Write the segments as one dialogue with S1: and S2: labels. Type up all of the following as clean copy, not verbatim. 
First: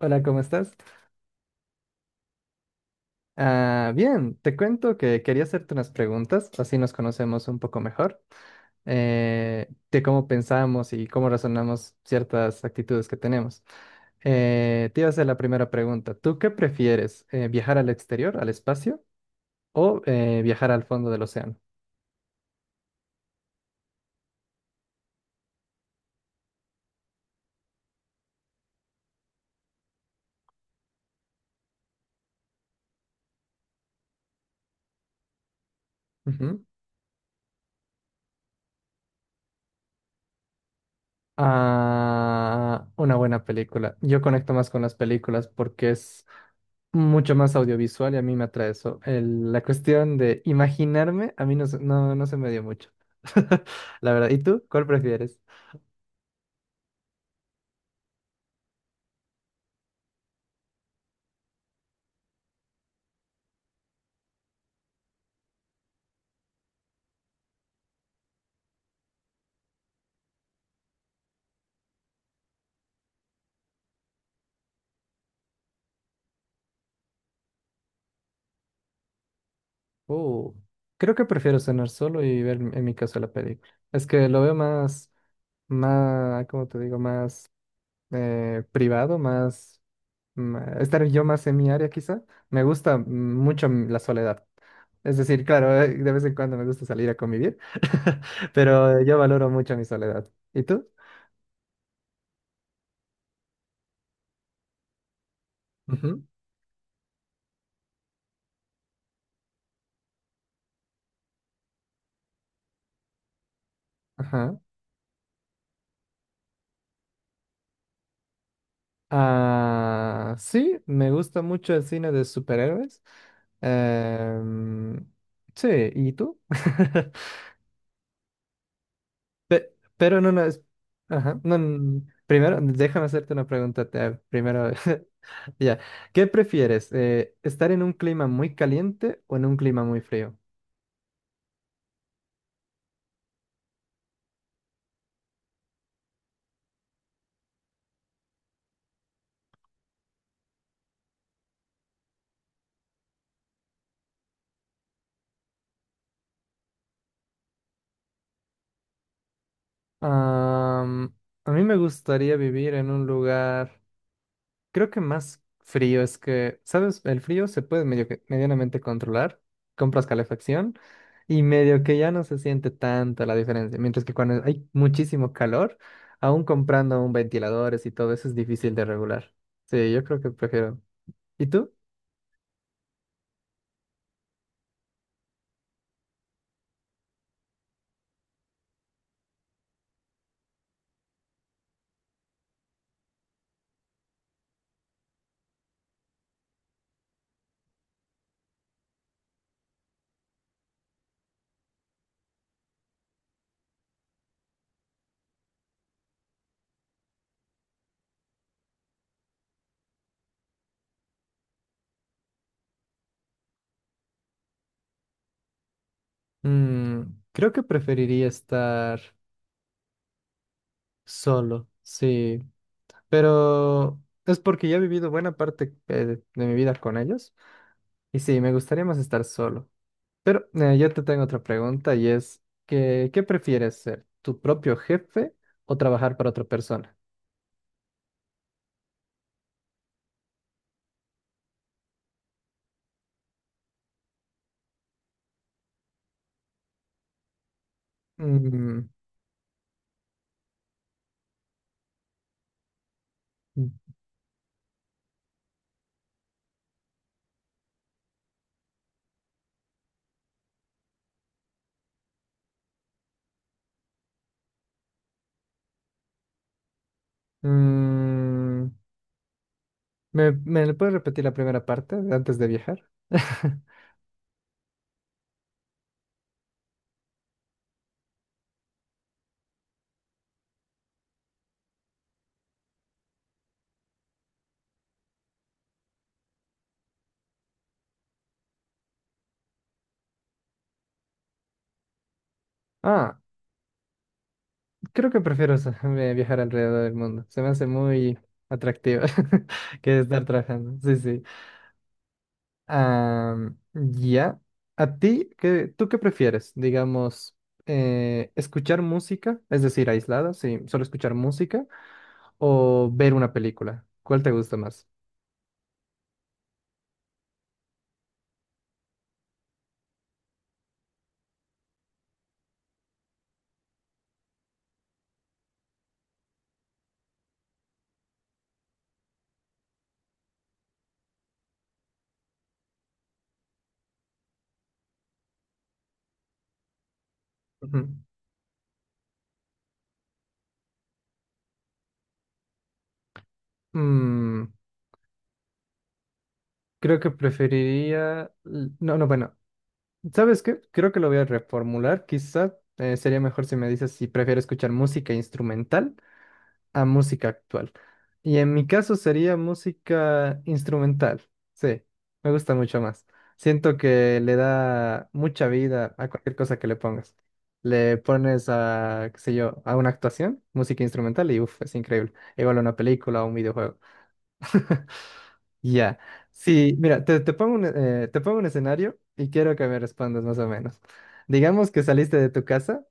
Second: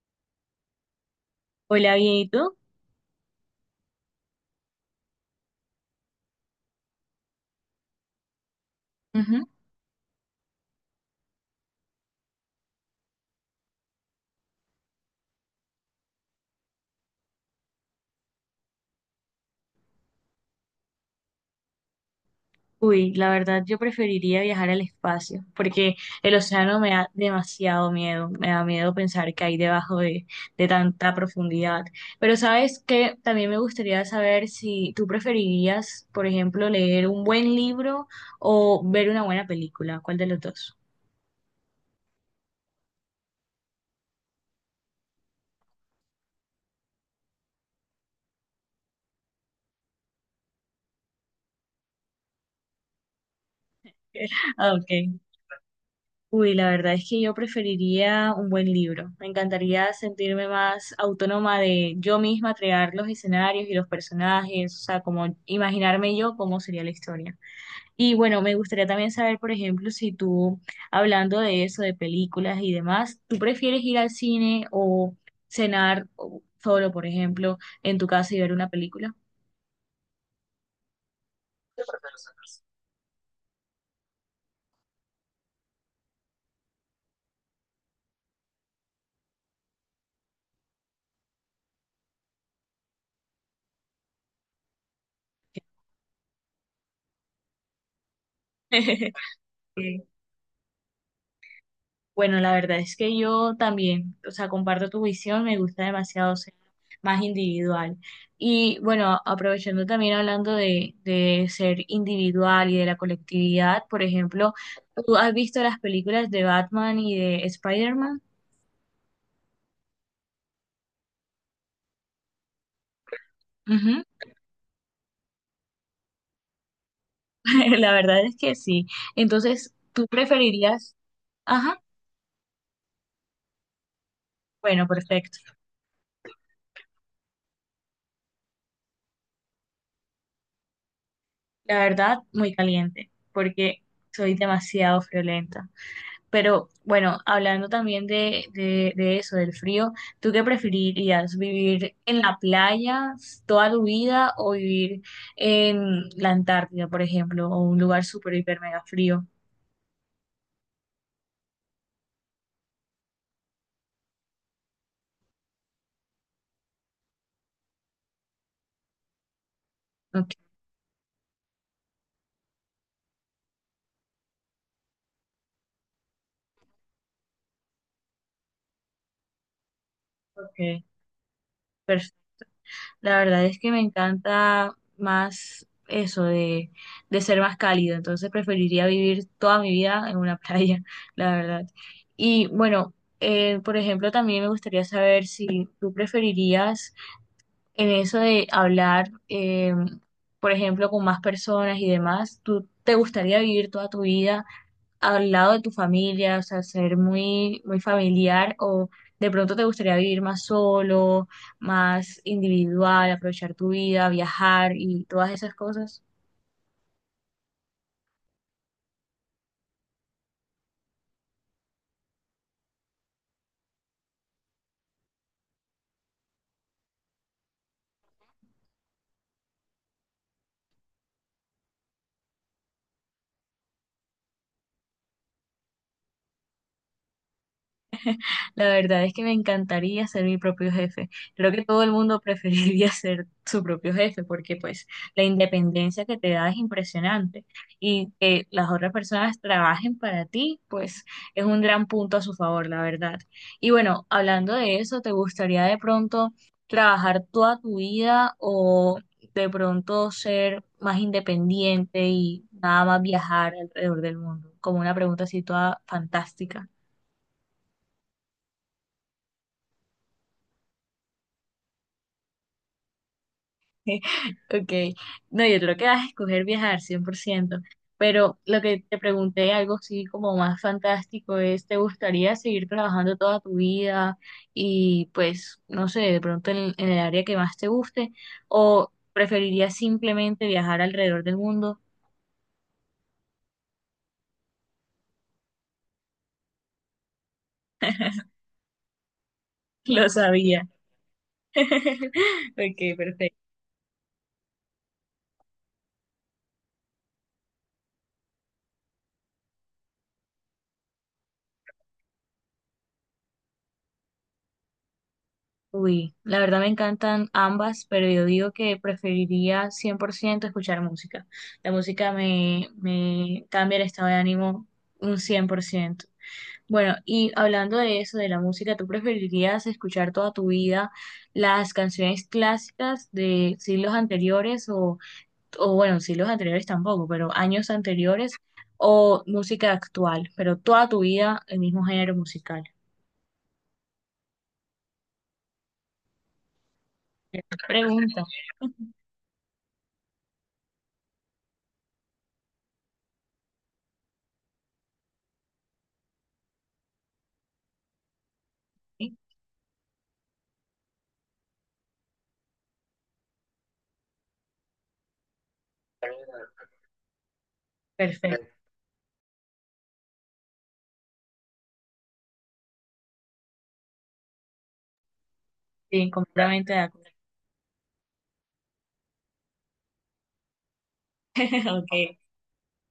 S1: Hola, ¿cómo estás?
S2: Hola, bien, ¿y tú?
S1: Ah, bien, te cuento que quería hacerte unas preguntas, así nos conocemos un poco mejor,
S2: Ujú.
S1: de cómo pensamos y cómo razonamos ciertas actitudes que tenemos. Te iba a hacer la primera pregunta. ¿Tú qué prefieres? ¿Viajar al exterior, al espacio, o viajar al fondo del océano?
S2: Uy, la verdad yo preferiría viajar al espacio porque el océano me da demasiado miedo, me da miedo pensar que hay debajo de tanta profundidad. Pero sabes que también me gustaría saber si tú preferirías, por
S1: Ujú.
S2: ejemplo, leer un buen libro o ver una buena película, ¿cuál de los dos?
S1: Ah, una buena película. Yo conecto más con las películas porque es mucho más audiovisual y a mí me atrae eso. La cuestión de imaginarme, a mí no, no, no se me dio mucho. La verdad. ¿Y tú?
S2: Ah,
S1: ¿Cuál
S2: ok.
S1: prefieres?
S2: Uy, la verdad es que yo preferiría un buen libro. Me encantaría sentirme más autónoma de yo misma crear los escenarios y los personajes, o sea, como imaginarme yo cómo sería la historia. Y bueno, me gustaría también saber, por ejemplo, si tú, hablando de eso, de películas y demás, ¿tú prefieres ir al cine o solo, por ejemplo, en tu casa y ver una película?
S1: Uh, Creo que prefiero cenar solo y ver en mi caso la película. Es que lo veo más, más, ¿cómo te digo? Más privado, más estar yo más en mi área quizá. Me gusta mucho la soledad. Es decir, claro, de vez en cuando me gusta salir a convivir, pero yo valoro mucho mi soledad. ¿Y tú?
S2: Bueno, la verdad es que yo también, o sea, comparto tu visión, me gusta demasiado ser más individual. Y bueno, aprovechando también hablando de ser individual y de la colectividad, por ejemplo,
S1: Ajá.
S2: ¿tú has visto las películas de Batman y de Spider-Man?
S1: Ah, sí, me gusta mucho el cine de superhéroes.
S2: Ujú.
S1: Em, sí, ¿y tú?
S2: La verdad es que sí. Entonces, ¿tú
S1: Pero no, no,
S2: preferirías?
S1: ajá, no,
S2: Ajá,
S1: no, primero, déjame hacerte una pregunta. Primero,
S2: bueno, perfecto.
S1: ya. ¿Qué prefieres? ¿Estar en un clima muy caliente o en un clima muy frío?
S2: La verdad, muy caliente, porque soy demasiado friolenta. Pero bueno, hablando también de eso, del frío, ¿tú qué preferirías? ¿Vivir en la playa toda tu vida o vivir en la Antártida, por ejemplo, o un lugar súper, hiper, mega frío?
S1: Am, a mí me gustaría vivir en un lugar. Creo que más frío, es que, ¿sabes? El frío se puede medianamente controlar. Compras
S2: Ok.
S1: calefacción y medio que ya no se siente tanto la diferencia. Mientras que cuando hay muchísimo calor, aún comprando un ventiladores y todo eso es difícil de regular. Sí, yo creo que prefiero.
S2: Ok,
S1: ¿Y tú?
S2: pers- la verdad es que me encanta más eso de ser más cálido, entonces preferiría vivir toda mi vida en una playa, la verdad. Y bueno, por ejemplo, también me gustaría saber si tú preferirías en eso de hablar, por ejemplo, con más personas y demás, ¿tú te gustaría vivir toda tu vida al lado de tu familia, o sea, ser muy, muy familiar o de pronto te gustaría vivir más solo, más individual, aprovechar tu vida, viajar y todas esas cosas?
S1: Mm, creo que preferiría estar solo, sí. Pero es porque ya he vivido buena parte de mi vida con ellos. Y sí, me gustaría más estar solo. Pero yo te tengo otra pregunta y es que, ¿qué prefieres ser? ¿Tu propio jefe o trabajar para otra persona?
S2: La verdad es que me encantaría ser mi propio jefe. Creo que todo el mundo preferiría ser su propio jefe porque pues la independencia que te da es impresionante y que las
S1: Mm,
S2: otras personas trabajen para ti pues es un gran punto a su favor, la verdad. Y bueno, hablando de eso, ¿te gustaría de pronto trabajar toda tu vida o de pronto ser más independiente y nada más viajar alrededor del mundo? Como una pregunta así toda fantástica.
S1: mm, ¿Me, me puedes repetir la primera parte antes de viajar?
S2: Ok, no, yo creo que vas a escoger viajar 100%, pero lo que te pregunté, algo así como más fantástico, es, ¿te gustaría seguir trabajando toda tu vida y pues, no sé, de pronto en el área que más te guste o preferirías simplemente viajar alrededor del mundo?
S1: Ah, creo que prefiero viajar alrededor del mundo. Se me hace muy atractivo que
S2: Lo
S1: estar
S2: sabía.
S1: trabajando. Sí, sí.
S2: Ok, perfecto.
S1: Am, ya. ¿A ti qué, tú qué prefieres? Digamos, escuchar música, es decir, aislada, sí, solo escuchar música, o ver una película. ¿Cuál te gusta más?
S2: Uy, la verdad me encantan ambas, pero yo digo que preferiría 100% escuchar música. La música me cambia el estado de ánimo un 100%. Bueno, y hablando de eso, de la música, ¿tú preferirías escuchar toda tu vida las canciones clásicas de siglos anteriores o bueno, siglos anteriores tampoco, pero años
S1: Ujú.
S2: anteriores o música actual, pero toda tu vida el mismo género musical?
S1: Mm, creo que
S2: Pregunta,
S1: preferiría... No, no, bueno. ¿Sabes qué? Creo que lo voy a reformular. Quizá sería mejor si me dices si prefiero escuchar música instrumental a música actual. Y en mi caso
S2: ¿sí?
S1: sería música instrumental. Sí, me gusta mucho más. Siento que le da mucha vida a cualquier cosa que le pongas. Le pones
S2: Perfecto.
S1: a, qué sé yo, a una actuación, música instrumental y uff, es increíble. Igual a una película o un videojuego. Ya.
S2: Sí, completamente
S1: Sí,
S2: de
S1: mira,
S2: acuerdo.
S1: te, te pongo un escenario y quiero que me respondas más o menos. Digamos que saliste
S2: Ok.
S1: de tu casa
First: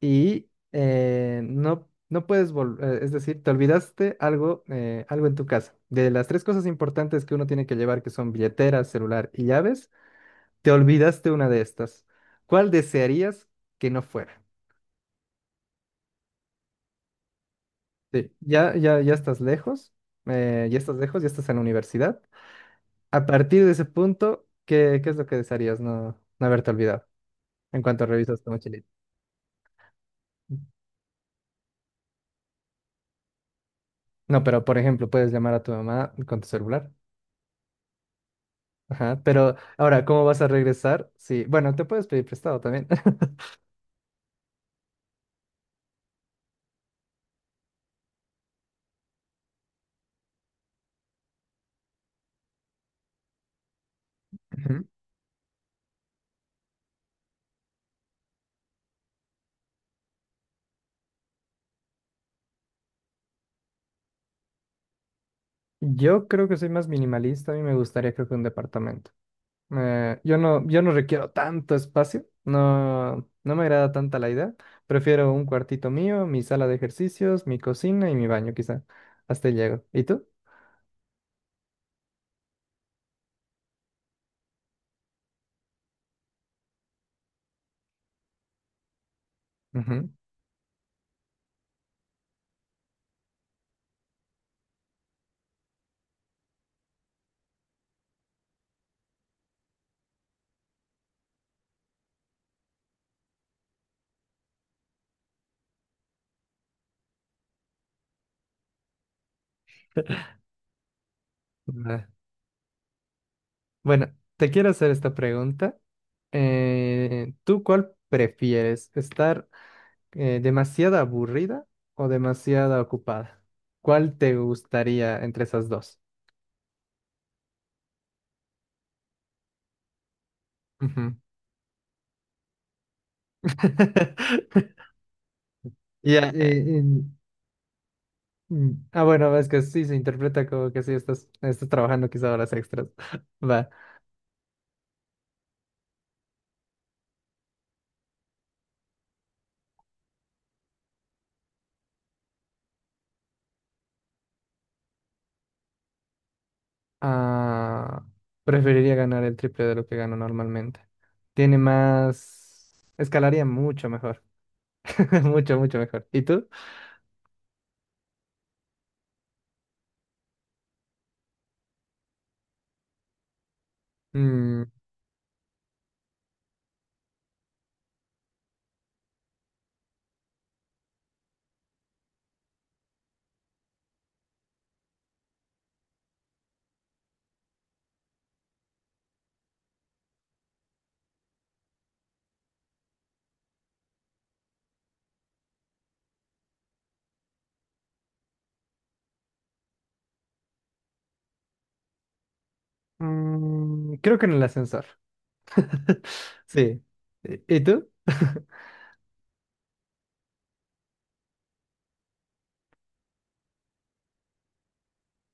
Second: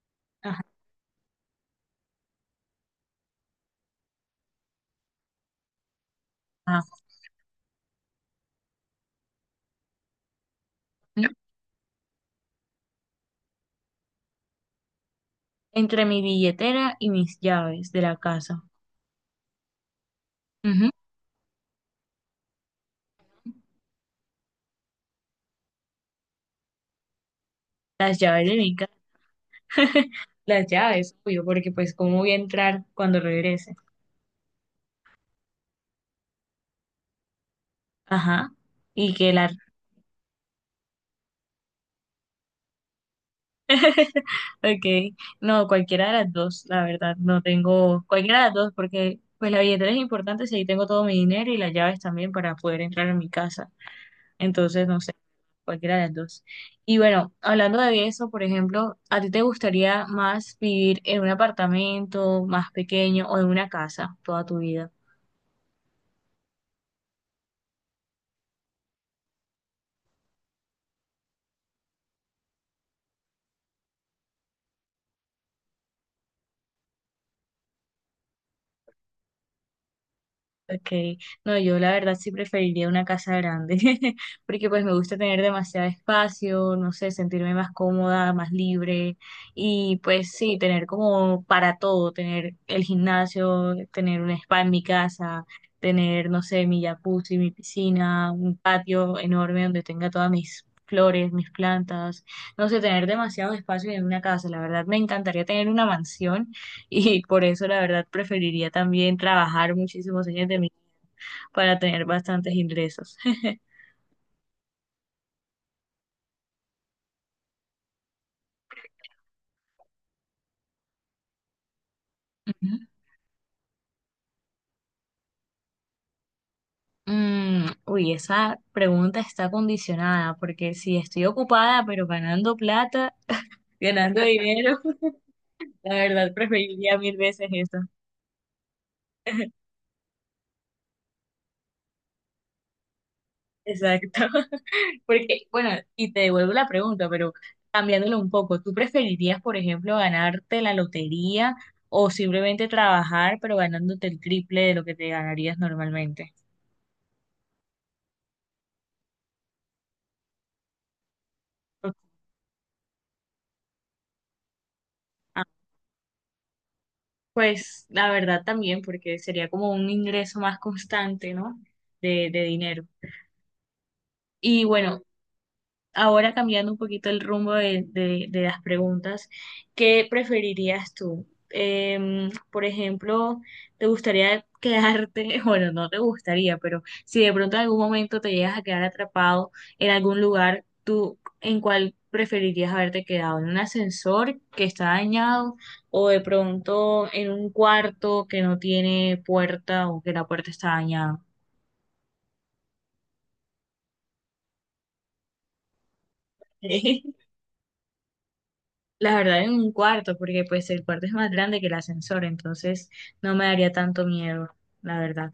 S1: y
S2: Ajá.
S1: no, no puedes volver, es decir, te olvidaste algo, algo en tu casa. De las tres cosas
S2: Ajá.
S1: importantes que uno tiene que llevar, que son billetera, celular y llaves, te olvidaste una de estas. ¿Cuál desearías que no fuera?
S2: Entre mi billetera y mis llaves de la
S1: Sí,
S2: casa.
S1: ya, ya, ya estás lejos, ya
S2: Ujú.
S1: estás lejos, ya estás en la universidad. A partir de ese punto, ¿qué, qué es lo que desearías no, no haberte olvidado en cuanto
S2: Las
S1: revisas
S2: llaves
S1: tu
S2: de mi
S1: mochilita?
S2: casa. Las llaves, obvio, porque pues cómo voy a entrar cuando regrese.
S1: No, pero por ejemplo, puedes llamar a tu mamá con tu celular.
S2: Ajá. Y
S1: Ajá,
S2: que la...
S1: pero ahora, ¿cómo vas a regresar? Sí, bueno, te puedes pedir prestado también.
S2: Okay, no, cualquiera de las dos, la verdad. No tengo... Cualquiera de las dos, porque pues la billetera es importante si ahí tengo todo mi dinero y las llaves también para poder entrar en mi casa.
S1: Ujú.
S2: Entonces, no sé, cualquiera de las dos. Y bueno, hablando de eso, por ejemplo, ¿a ti te gustaría más vivir en un apartamento más pequeño o en una casa toda tu vida?
S1: Yo creo que soy más minimalista, a mí me gustaría creo que un departamento. Yo no, yo no requiero tanto espacio, no, no me agrada tanta la idea. Prefiero un cuartito mío, mi sala de ejercicios, mi cocina y mi baño quizá. Hasta ahí llego. ¿Y tú?
S2: Okay, no, yo la verdad sí preferiría una casa grande, porque pues me gusta tener demasiado espacio, no sé, sentirme más cómoda, más libre y
S1: Ujú.
S2: pues sí, tener como para todo, tener el gimnasio, tener un spa en mi casa, tener, no sé, mi jacuzzi, mi piscina, un patio enorme donde tenga todas mis flores, mis plantas, no sé, tener demasiados espacios en una casa, la verdad me encantaría tener una mansión y por eso, la verdad, preferiría también trabajar muchísimos años de mi vida para tener
S1: Ah,
S2: bastantes ingresos.
S1: bueno, te quiero hacer esta pregunta. ¿Tú cuál prefieres? ¿Estar demasiada aburrida o demasiada
S2: Ujú.
S1: ocupada? ¿Cuál te gustaría entre esas dos?
S2: Uy, esa pregunta está condicionada porque si
S1: Ujú.
S2: estoy ocupada pero ganando plata, ganando dinero, la
S1: Ya,
S2: verdad preferiría mil veces eso.
S1: bueno, es que sí se interpreta como que sí estás, estás trabajando quizá horas extras. Va.
S2: Exacto. Porque, bueno, y te devuelvo la pregunta, pero cambiándolo un poco, ¿tú preferirías, por ejemplo, ganarte la lotería o simplemente trabajar, pero ganándote el triple de lo que te ganarías normalmente?
S1: Ah, preferiría ganar el triple de lo que gano normalmente. Tiene más, escalaría mucho mejor,
S2: Ah,
S1: mucho, mucho mejor. ¿Y tú?
S2: pues la verdad también, porque sería como un ingreso más constante, ¿no? De dinero.
S1: Mm,
S2: Y bueno, ahora cambiando un poquito el rumbo de las preguntas, ¿qué preferirías tú? Em, por ejemplo, ¿te gustaría quedarte, bueno, no te gustaría, pero si de pronto en algún momento te llegas a quedar atrapado en algún lugar, ¿tú en cuál preferirías haberte quedado? ¿En un ascensor que está dañado o de pronto en un cuarto que no tiene puerta o que la puerta está dañada?
S1: creo que en el ascensor. Sí. Y tú?
S2: La verdad, en un cuarto, porque pues el cuarto es más grande que el ascensor, entonces no me daría tanto miedo, la verdad.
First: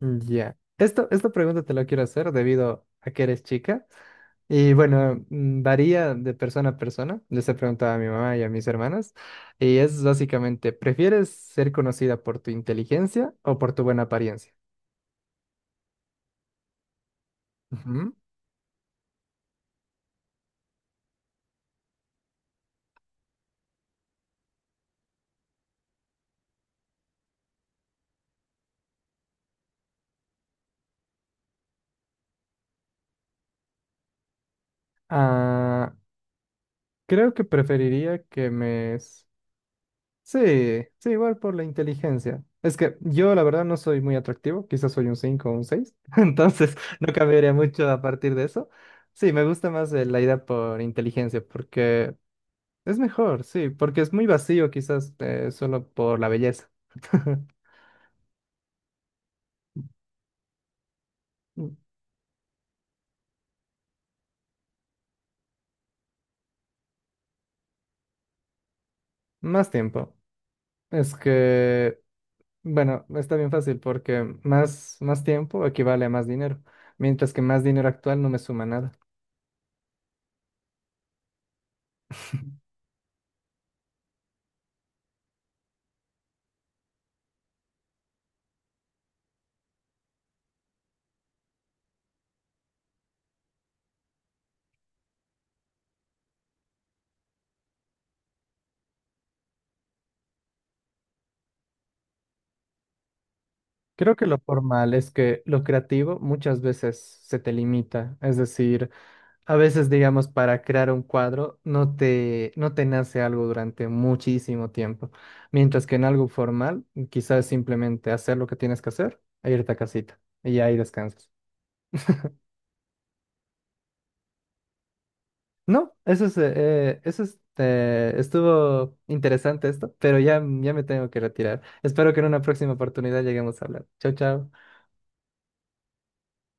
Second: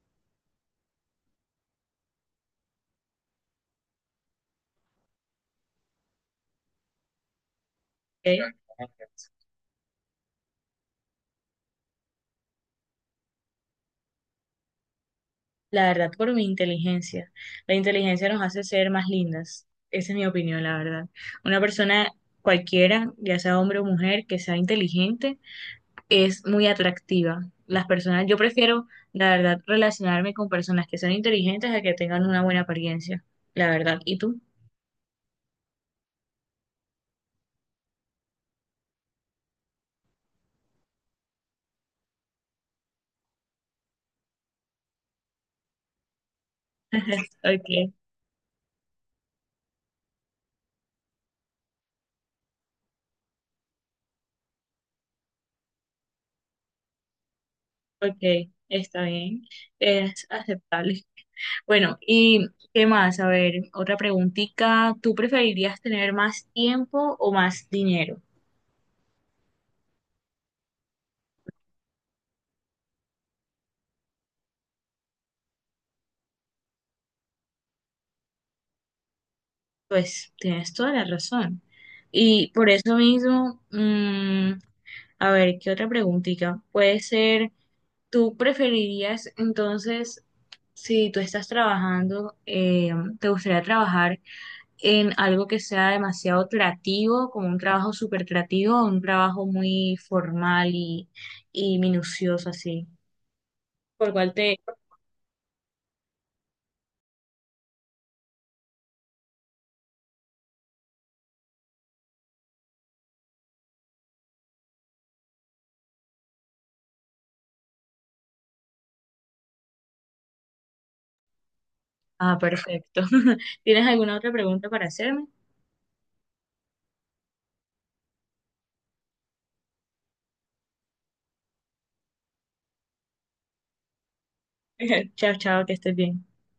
S1: Ya. Esto, esta pregunta te la quiero hacer debido a que eres chica. Y bueno, varía de persona a persona. Les he preguntado a mi mamá y a mis
S2: ¿Ok?
S1: hermanas. Y es básicamente, ¿prefieres ser conocida por tu inteligencia o por tu buena apariencia?
S2: La verdad, por mi inteligencia. La
S1: Ujú.
S2: inteligencia nos hace ser más lindas. Esa es mi opinión, la verdad. Una persona cualquiera, ya sea hombre o mujer, que sea inteligente, es muy atractiva. Las personas, yo prefiero, la verdad, relacionarme con personas que sean inteligentes a que tengan una buena apariencia, la verdad. ¿Y tú?
S1: Ah, creo que preferiría que sí, sí, igual por la inteligencia. Es que yo la verdad no soy muy atractivo, quizás soy un 5, o un 6. Entonces no cambiaría mucho
S2: Ok.
S1: a partir de eso. Sí, me gusta más la idea por inteligencia, porque es mejor, sí, porque es muy vacío quizás solo por la belleza.
S2: Ok, está bien. Es aceptable.
S1: Mm,
S2: Bueno, ¿y qué más? A ver, otra preguntita. ¿Tú preferirías tener más tiempo o más dinero?
S1: más tiempo. Es que, bueno, está bien fácil porque más, más tiempo equivale a más dinero, mientras que más dinero actual no me suma nada.
S2: Pues tienes toda la razón. Y por eso mismo, a ver, ¿qué otra preguntita? Puede ser, ¿tú preferirías entonces, si tú estás trabajando, te gustaría trabajar en algo que sea demasiado creativo, como un trabajo súper creativo o un trabajo muy formal y minucioso así? ¿Por
S1: Creo que
S2: cuál
S1: lo
S2: te...
S1: formal, es que lo creativo muchas veces se te limita, es decir, a veces digamos para crear un cuadro no te no te nace algo durante muchísimo tiempo, mientras que en algo formal quizás simplemente hacer lo que tienes que hacer e irte a casita y ahí descansas.
S2: Ah, perfecto. ¿Tienes alguna otra pregunta para hacerme?
S1: No, eso es, estuvo interesante esto, pero ya ya me tengo que retirar. Espero que en una próxima oportunidad lleguemos a hablar. Chao, chao.
S2: Chao, chao, que estés bien.